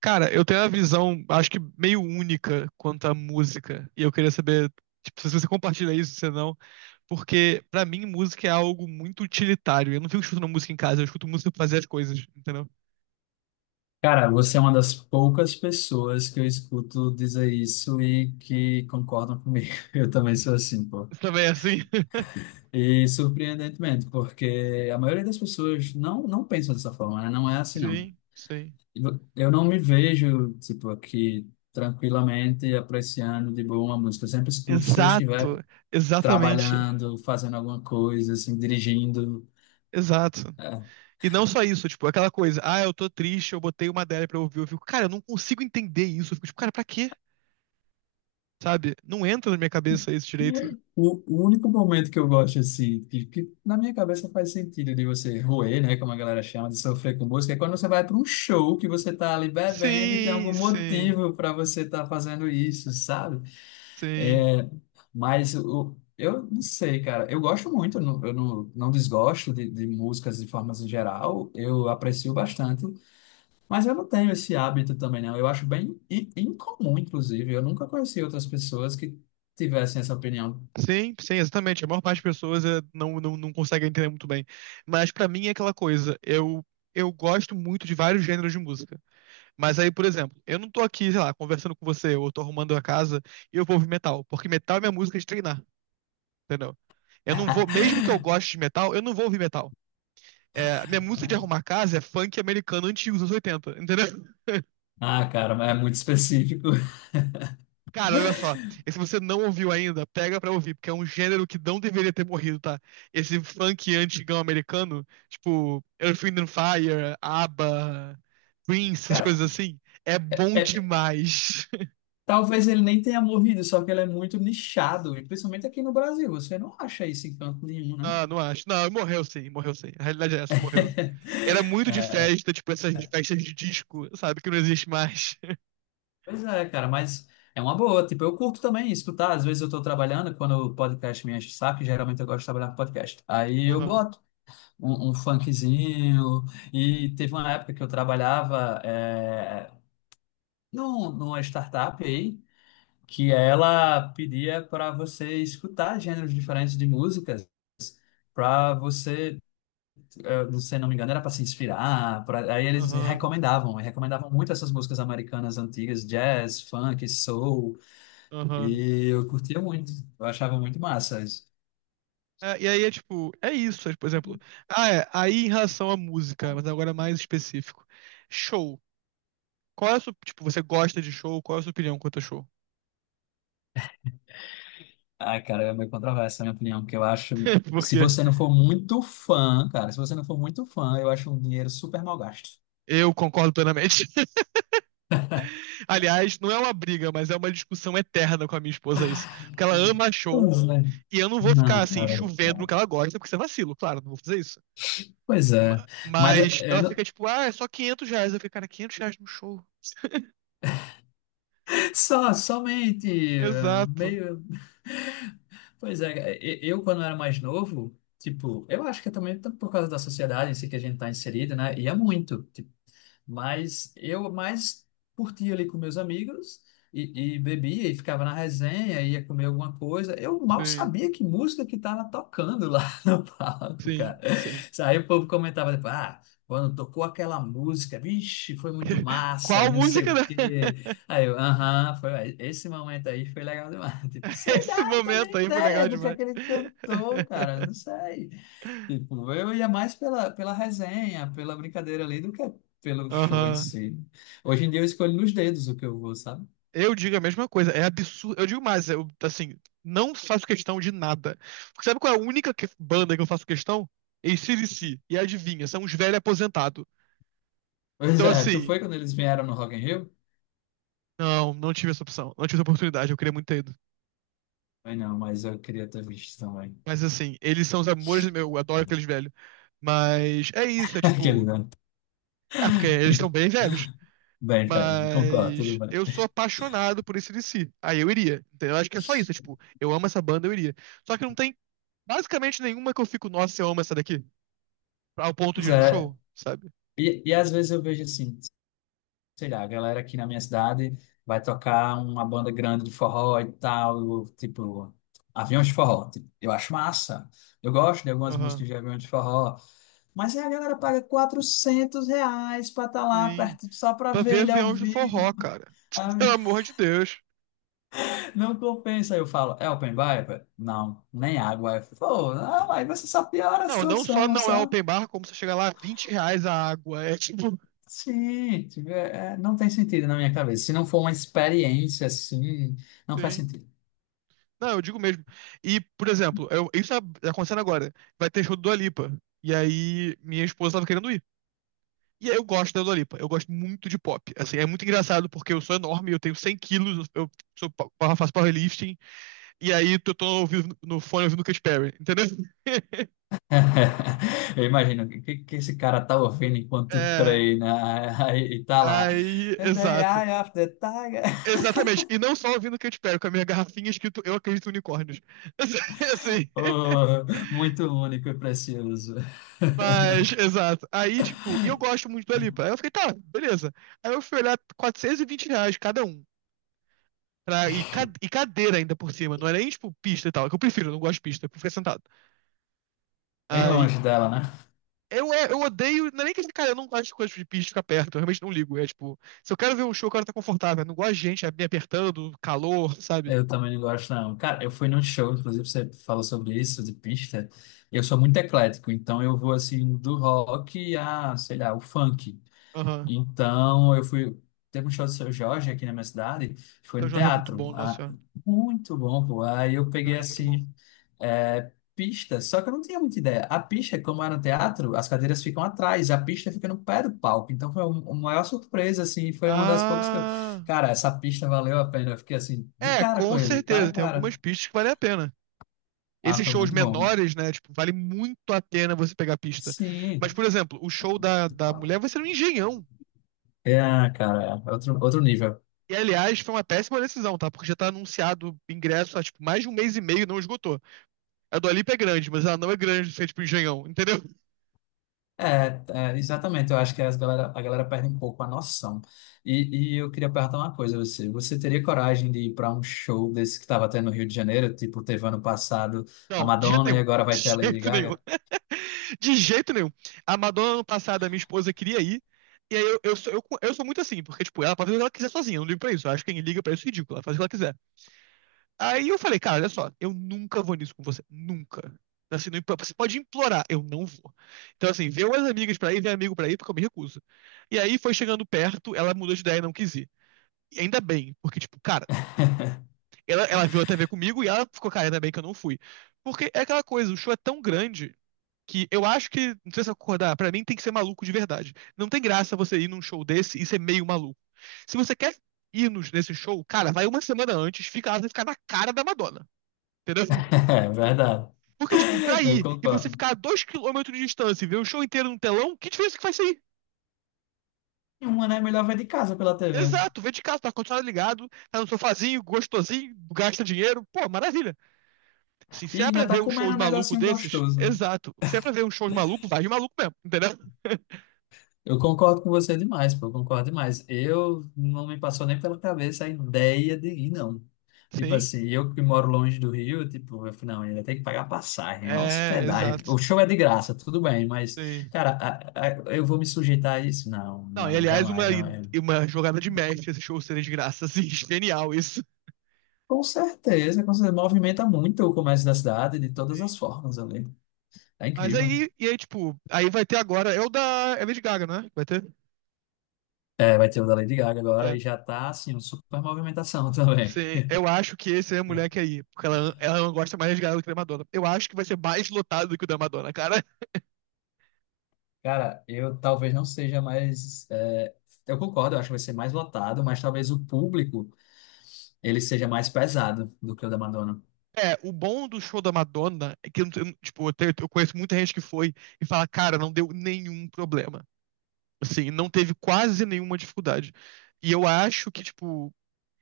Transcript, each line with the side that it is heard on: right: Cara, eu tenho uma visão, acho que meio única quanto à música. E eu queria saber, tipo, se você compartilha isso, se não. Porque, pra mim, música é algo muito utilitário. Eu não fico escutando música em casa, eu escuto música pra fazer as coisas, entendeu?
left: Cara, você é uma das poucas pessoas que eu escuto dizer isso e que concordam comigo. Eu também sou assim, pô.
right: Você também é assim?
left: E surpreendentemente, porque a maioria das pessoas não pensam dessa forma, né? Não é assim, não.
right: Sim, sim.
left: Eu não me vejo, tipo, aqui tranquilamente apreciando de boa uma música. Eu sempre escuto se eu estiver
right: Exato, exatamente.
left: trabalhando, fazendo alguma coisa, assim, dirigindo.
right: Exato.
left: é,
right: E não só isso, tipo, aquela coisa, ah, eu tô triste, eu botei uma dela pra ouvir, eu fico, cara, eu não consigo entender isso. Eu fico, tipo, cara, pra quê? Sabe? Não entra na minha cabeça isso direito.
left: o único momento que eu gosto, assim, que na minha cabeça faz sentido de você roer, né, como a galera chama, de sofrer com música, é quando você vai para um show que você tá ali bebendo e tem
right: Sim,
left: algum
right: sim,
left: motivo para você estar fazendo isso, sabe?
right: sim.
left: É, mas eu não sei, cara. Eu gosto muito, eu não, não desgosto de músicas de formas em geral, eu aprecio bastante, mas eu não tenho esse hábito também, não. Eu acho bem incomum, inclusive. Eu nunca conheci outras pessoas que tivessem essa opinião.
right: Sim, sim, exatamente. A maior parte das pessoas é, não consegue entender muito bem. Mas pra mim é aquela coisa. Eu gosto muito de vários gêneros de música. Mas aí, por exemplo, eu não tô aqui, sei lá, conversando com você, ou tô arrumando a casa e eu vou ouvir metal. Porque metal é minha música de treinar, entendeu? Eu não vou, mesmo que eu goste de metal, eu não vou ouvir metal. É, minha música de arrumar casa é funk americano antigo, dos anos 80, entendeu?
left: Ah, cara, mas é muito específico.
right: Cara, olha só. E se você não ouviu ainda, pega pra ouvir, porque é um gênero que não deveria ter morrido, tá? Esse funk antigão americano, tipo Earth, Wind and Fire, ABBA, Prince, essas
left: Cara,
right: coisas assim, é bom
left: é-
right: demais.
left: talvez ele nem tenha morrido, só que ele é muito nichado, e principalmente aqui no Brasil. Você não acha isso em canto nenhum, né?
right: Ah, não acho. Não, morreu sim, morreu sim. A realidade é essa, morreu. Era muito de
left: É,
right: festa, tipo essas festas de disco, sabe? Que não existe mais.
left: pois é, cara, mas é uma boa. Tipo, eu curto também escutar. Às vezes eu tô trabalhando, quando o podcast me enche o saco, geralmente eu gosto de trabalhar com podcast. Aí eu
right: Aham,
left: boto um funkzinho. E teve uma época que eu trabalhava numa startup aí. Que ela pedia para você escutar gêneros diferentes de músicas, para você, se não me engano, era para se inspirar, pra, aí eles
right: aham,
left: recomendavam, e recomendavam muito essas músicas americanas antigas, jazz, funk, soul,
right: aham.
left: e eu curtia muito, eu achava muito massa isso.
right: É, e aí é tipo, é isso, é, por exemplo. Ah, é, aí em relação à música, mas agora mais específico. Show. Qual é a sua, tipo, você gosta de show? Qual é a sua opinião quanto a show?
left: Ah, cara, é meio controversa a minha opinião, porque eu acho,
right: Porque
left: se você não for muito fã, eu acho um dinheiro super mal gasto.
right: eu concordo plenamente. Aliás, não é uma briga, mas é uma discussão eterna com a minha esposa isso. Porque ela ama show
left: Pois é.
right: e eu não vou ficar
left: Não,
right: assim
left: cara.
right: chovendo no que ela gosta, porque isso é vacilo, claro, não vou fazer isso.
left: Pois é.
right: Ma-
left: Mas
right: Mas
left: é,
right: ela fica tipo, ah, é só R$ 500. Eu fico, cara, R$ 500 no show.
left: só, somente,
right: Exato.
left: meio. Pois é, eu quando era mais novo, tipo, eu acho que é também por causa da sociedade em si que a gente está inserido, né? Ia muito. Mas eu mais curtia ali com meus amigos e bebia e ficava na resenha, ia comer alguma coisa. Eu mal
right: Sim,
left: sabia que música que estava tocando lá no palco, cara.
right: sim, sim.
left: Aí o povo comentava, tipo, ah, quando tocou aquela música, vixe, foi muito massa e
right: Qual
left: não sei
right: música?
left: o quê. Aí eu, aham, foi, esse momento aí foi legal demais. Tipo, sei
right: Esse
left: lá, não tenho nem
right: momento aí foi
left: ideia
right: legal
left: do que
right: demais.
left: aquele cantou, cara, não sei. Tipo, eu ia mais pela resenha, pela brincadeira ali, do que pelo show em
right: Aham.
left: si. Hoje em dia eu escolho nos dedos o que eu vou, sabe?
right: Eu digo a mesma coisa, é absurdo. Eu digo mais, eu, assim, não faço questão de nada. Porque sabe qual é a única banda que eu faço questão? Ac C. E adivinha, são uns velhos aposentados.
left: Pois
right: Então,
left: é, tu
right: assim,
left: foi quando eles vieram no Rock in Rio?
right: não tive essa opção. Não tive essa oportunidade, eu queria muito ter ido.
left: Foi não, mas eu queria ter visto também.
right: Mas, assim, eles são os amores do meu, eu adoro aqueles velhos. Mas é isso, é
left: Aquele
right: tipo.
left: não.
right: É porque eles estão bem velhos.
left: Bem, velho, me concordo,
right: Mas
left: tudo bem.
right: eu sou apaixonado por esse DC. Aí eu iria. Entendeu? Eu acho que é só isso. É tipo, eu amo essa banda, eu iria. Só que não tem basicamente nenhuma que eu fico, nossa, eu amo essa daqui. Ao ponto de
left: Pois
right: ir num
left: é,
right: show, sabe?
left: e às vezes eu vejo assim, sei lá, a galera aqui na minha cidade vai tocar uma banda grande de forró e tal, tipo, Aviões de Forró. Tipo, eu acho massa, eu gosto de algumas
right: Aham.
left: músicas de Aviões de Forró, mas aí a galera paga 400 reais para estar lá
right: Sim.
left: perto, só para
right: Pra
left: ver
right: ver
left: ele ao
right: aviões do
left: vivo.
right: forró, cara.
left: Ah,
right: Pelo amor de Deus.
left: não compensa. Aí eu falo, é open bar? Não, nem água. Aí falo, pô, não, aí você só piora a
right: Não, não só
left: situação,
right: não é
left: sabe?
right: open bar, como você chega lá, R$ 20 a água. É tipo.
left: Sim, tipo, é, não tem sentido na minha cabeça. Se não for uma experiência assim, não faz
right: Sim.
left: sentido.
right: Não, eu digo mesmo. E, por exemplo, isso tá acontecendo agora. Vai ter show do Dua Lipa. E aí, minha esposa tava querendo ir. E aí eu gosto da Dolipa, eu gosto muito de pop. Assim, é muito engraçado porque eu sou enorme, eu tenho 100 quilos, eu sou, eu faço powerlifting, e aí eu tô ouvindo, no fone ouvindo Katy Perry, entendeu?
left: Eu imagino que esse cara tá ouvindo enquanto
right: É,
left: treina aí e tá lá.
right: aí,
left: The
right: exato.
left: Eye of the Tiger.
right: Exatamente, e não só ouvindo Katy Perry, com a minha garrafinha escrito Eu Acredito em Unicórnios. Assim,
left: Oh, muito único e precioso.
right: mas, exato. Aí, tipo, e eu gosto muito da Dua Lipa. Aí eu fiquei, tá, beleza. Aí eu fui olhar R$ 420 cada um. Pra, e, e cadeira ainda por cima, não era nem tipo pista e tal, é que eu prefiro, eu não gosto de pista, eu prefiro ficar sentado.
left: Bem
right: Aí
left: longe dela, né?
right: eu odeio. Não é nem que, cara, eu não gosto de coisas de bicho ficar perto, eu realmente não ligo. É tipo, se eu quero ver um show, eu quero estar confortável. Eu não gosto de gente me apertando, calor, sabe?
left: Eu também não gosto, não. Cara, eu fui num show, inclusive você falou sobre isso, de pista. Eu sou muito eclético, então eu vou assim do rock a, sei lá, o funk.
right: Aham.
left: Então, eu fui. Teve um show do Seu Jorge aqui na minha cidade, foi
right: Então o
left: no
right: Jorge é muito
left: teatro.
right: bom, nossa
left: Ah,
right: senhora.
left: muito bom, pô. Aí eu
right: O
left: peguei
right: Jorge é muito bom.
left: assim, é, pista, só que eu não tinha muita ideia. A pista, como era no teatro, as cadeiras ficam atrás, a pista fica no pé do palco. Então foi uma maior surpresa, assim, foi uma das poucas que eu.
right: Ah.
left: Cara, essa pista valeu a pena. Eu fiquei assim, de
right: É,
left: cara com
right: com
left: ele, cara a
right: certeza. Tem
left: cara.
right: algumas pistas que valem a pena.
left: Ah,
right: Esses
left: foi
right: shows
left: muito bom.
right: menores, né? Tipo, vale muito a pena você pegar a pista. Mas,
left: Sim.
right: por exemplo, o show da mulher vai ser no Engenhão.
left: É, cara, é outro, outro nível.
right: E, aliás, foi uma péssima decisão, tá? Porque já tá anunciado ingresso há, tipo, mais de um mês e meio e não esgotou. A Dua Lipa é grande, mas ela não é grande se é tipo engenhão, entendeu?
left: É, é, exatamente. Eu acho que as galera, a galera perde um pouco a noção. E eu queria perguntar uma coisa a você. Você teria coragem de ir para um show desse que estava tendo no Rio de Janeiro? Tipo, teve ano passado a
right: Não, de jeito
left: Madonna e
right: nenhum.
left: agora vai ter a
right: De
left: Lady
right: jeito nenhum.
left: Gaga?
right: De jeito nenhum. A Madonna, ano passado, a minha esposa queria ir. E aí eu sou muito assim, porque, tipo, ela pode fazer o que ela quiser sozinha, eu não ligo pra isso. Eu acho que quem liga pra isso é ridículo, ela faz o que ela quiser. Aí eu falei, cara, olha só, eu nunca vou nisso com você. Nunca. Assim, não, você pode implorar, eu não vou. Então, assim, vê umas amigas pra ir, vê amigo pra ir, porque eu me recuso. E aí foi chegando perto, ela mudou de ideia e não quis ir. E ainda bem, porque, tipo, cara. Ela viu a TV comigo e ela ficou cara, ainda bem que eu não fui. Porque é aquela coisa, o show é tão grande que eu acho que, não sei se eu concordar, pra mim tem que ser maluco de verdade. Não tem graça você ir num show desse e ser meio maluco. Se você quer ir nesse show, cara, vai uma semana antes, fica lá, você ficar na cara da Madonna. Entendeu?
left: É verdade.
right: Porque, tipo, pra
left: Eu
right: ir e você
left: concordo.
right: ficar a 2 quilômetros de distância e ver o show inteiro no telão, que diferença que faz isso aí?
left: E uma, né? Melhor vai de casa pela TV.
right: Exato, vê de casa, tá com o ar-condicionado ligado, tá no sofazinho, gostosinho, gasta dinheiro, pô, maravilha. Assim,
left: E
right: se é pra
left: ainda tá
right: ver um show
left: comendo
right: de
left: um
right: maluco
left: negocinho
right: desses,
left: gostoso, né?
right: exato. Se é pra ver um show de maluco, vai de maluco mesmo, entendeu?
left: Eu concordo com você demais, pô, eu concordo demais. Eu não me passou nem pela cabeça a ideia de ir, não. Tipo
right: Sim,
left: assim, eu que moro longe do Rio, tipo, eu falei, não, ainda tem que pagar passagem, é
right: é,
left: hospedagem.
right: exato.
left: O show é de graça, tudo bem, mas,
right: Sim.
left: cara, eu vou me sujeitar a isso? Não,
right: Não, e
left: não,
right: aliás, uma,
left: jamais,
right: e
left: jamais.
right: uma jogada de mestre esse show seria de graça, assim, genial isso.
left: Com certeza, com certeza. Movimenta muito o comércio da cidade de todas
right: Sim.
left: as formas ali. Tá
right: Mas
left: incrível.
right: aí, e aí, tipo, aí vai ter agora, é o da Lady Gaga, né? Vai ter?
left: É, vai ter o da Lady Gaga agora
right: É.
left: e já tá, assim, uma super movimentação também.
right: Sim, eu acho que esse é a mulher que é aí, porque ela gosta mais de Gaga do que da Madonna. Eu acho que vai ser mais lotado do que o da Madonna, cara.
left: Cara, eu talvez não seja mais. É, eu concordo, eu acho que vai ser mais lotado, mas talvez o público ele seja mais pesado do que o da Madonna.
right: É, o bom do show da Madonna é que eu, não- eu, tipo, eu, tenho- eu conheço muita gente que foi e fala, cara, não deu nenhum problema. Assim, não teve quase nenhuma dificuldade. E eu acho que, tipo,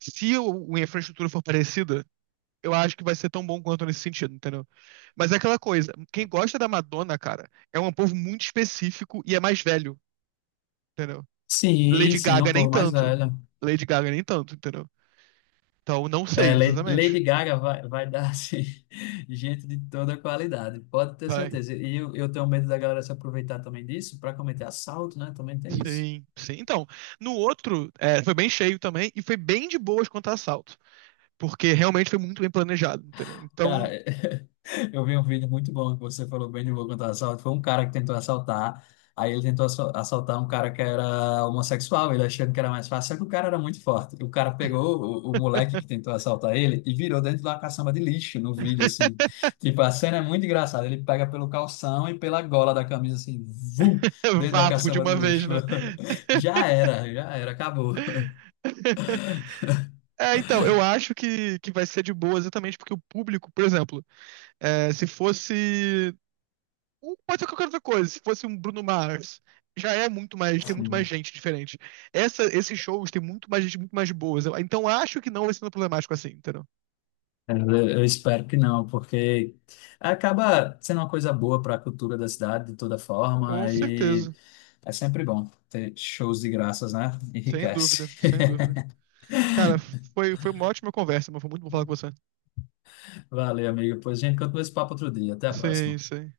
right: se a infraestrutura for parecida, eu acho que vai ser tão bom quanto nesse sentido, entendeu? Mas é aquela coisa, quem gosta da Madonna, cara, é um povo muito específico e é mais velho, entendeu?
left: Sim,
right: Lady
left: sim, é um
right: Gaga nem
left: povo mais
right: tanto.
left: velho.
right: Lady Gaga nem tanto, entendeu? Então, não
left: É,
right: sei exatamente.
left: Lady Gaga vai dar assim, gente de toda qualidade, pode ter
right: Vai.
left: certeza. Eu tenho medo da galera se aproveitar também disso para cometer assalto, né? Também tem isso.
right: Sim, sim. Então, no outro, foi bem cheio também e foi bem de boas quanto a assalto, porque realmente foi muito bem planejado, entendeu?
left: Cara,
right: Então,
left: eu vi um vídeo muito bom que você falou bem de Logan do assalto. Foi um cara que tentou assaltar. Aí ele tentou assaltar um cara que era homossexual, ele achando que era mais fácil, só que o cara era muito forte. O cara pegou o moleque que tentou assaltar ele e virou dentro de uma caçamba de lixo no vídeo, assim. Tipo, a cena é muito engraçada. Ele pega pelo calção e pela gola da camisa, assim, vum, dentro da
right: vapo de
left: caçamba
right: uma
left: de
right: vez,
left: lixo.
right: né?
left: Já era, acabou.
right: É, então, eu acho que vai ser de boa exatamente porque o público, por exemplo, se fosse. Ou pode ser qualquer outra coisa, se fosse um Bruno Mars, já é muito mais, tem muito mais
left: Sim.
right: gente diferente. Esses shows tem muito mais gente, muito mais boas. Então, acho que não vai ser tão problemático assim, entendeu?
left: Eu espero que não, porque acaba sendo uma coisa boa para a cultura da cidade de toda
right: Com
left: forma e
right: certeza.
left: é sempre bom ter shows de graças, né?
right: Sem dúvida,
left: Enriquece.
right: sem dúvida. Cara, foi uma ótima conversa, mas foi muito bom falar com você.
left: Valeu, amigo. Pois a gente continua esse papo outro dia. Até a
right: Sim,
left: próxima.
right: sim.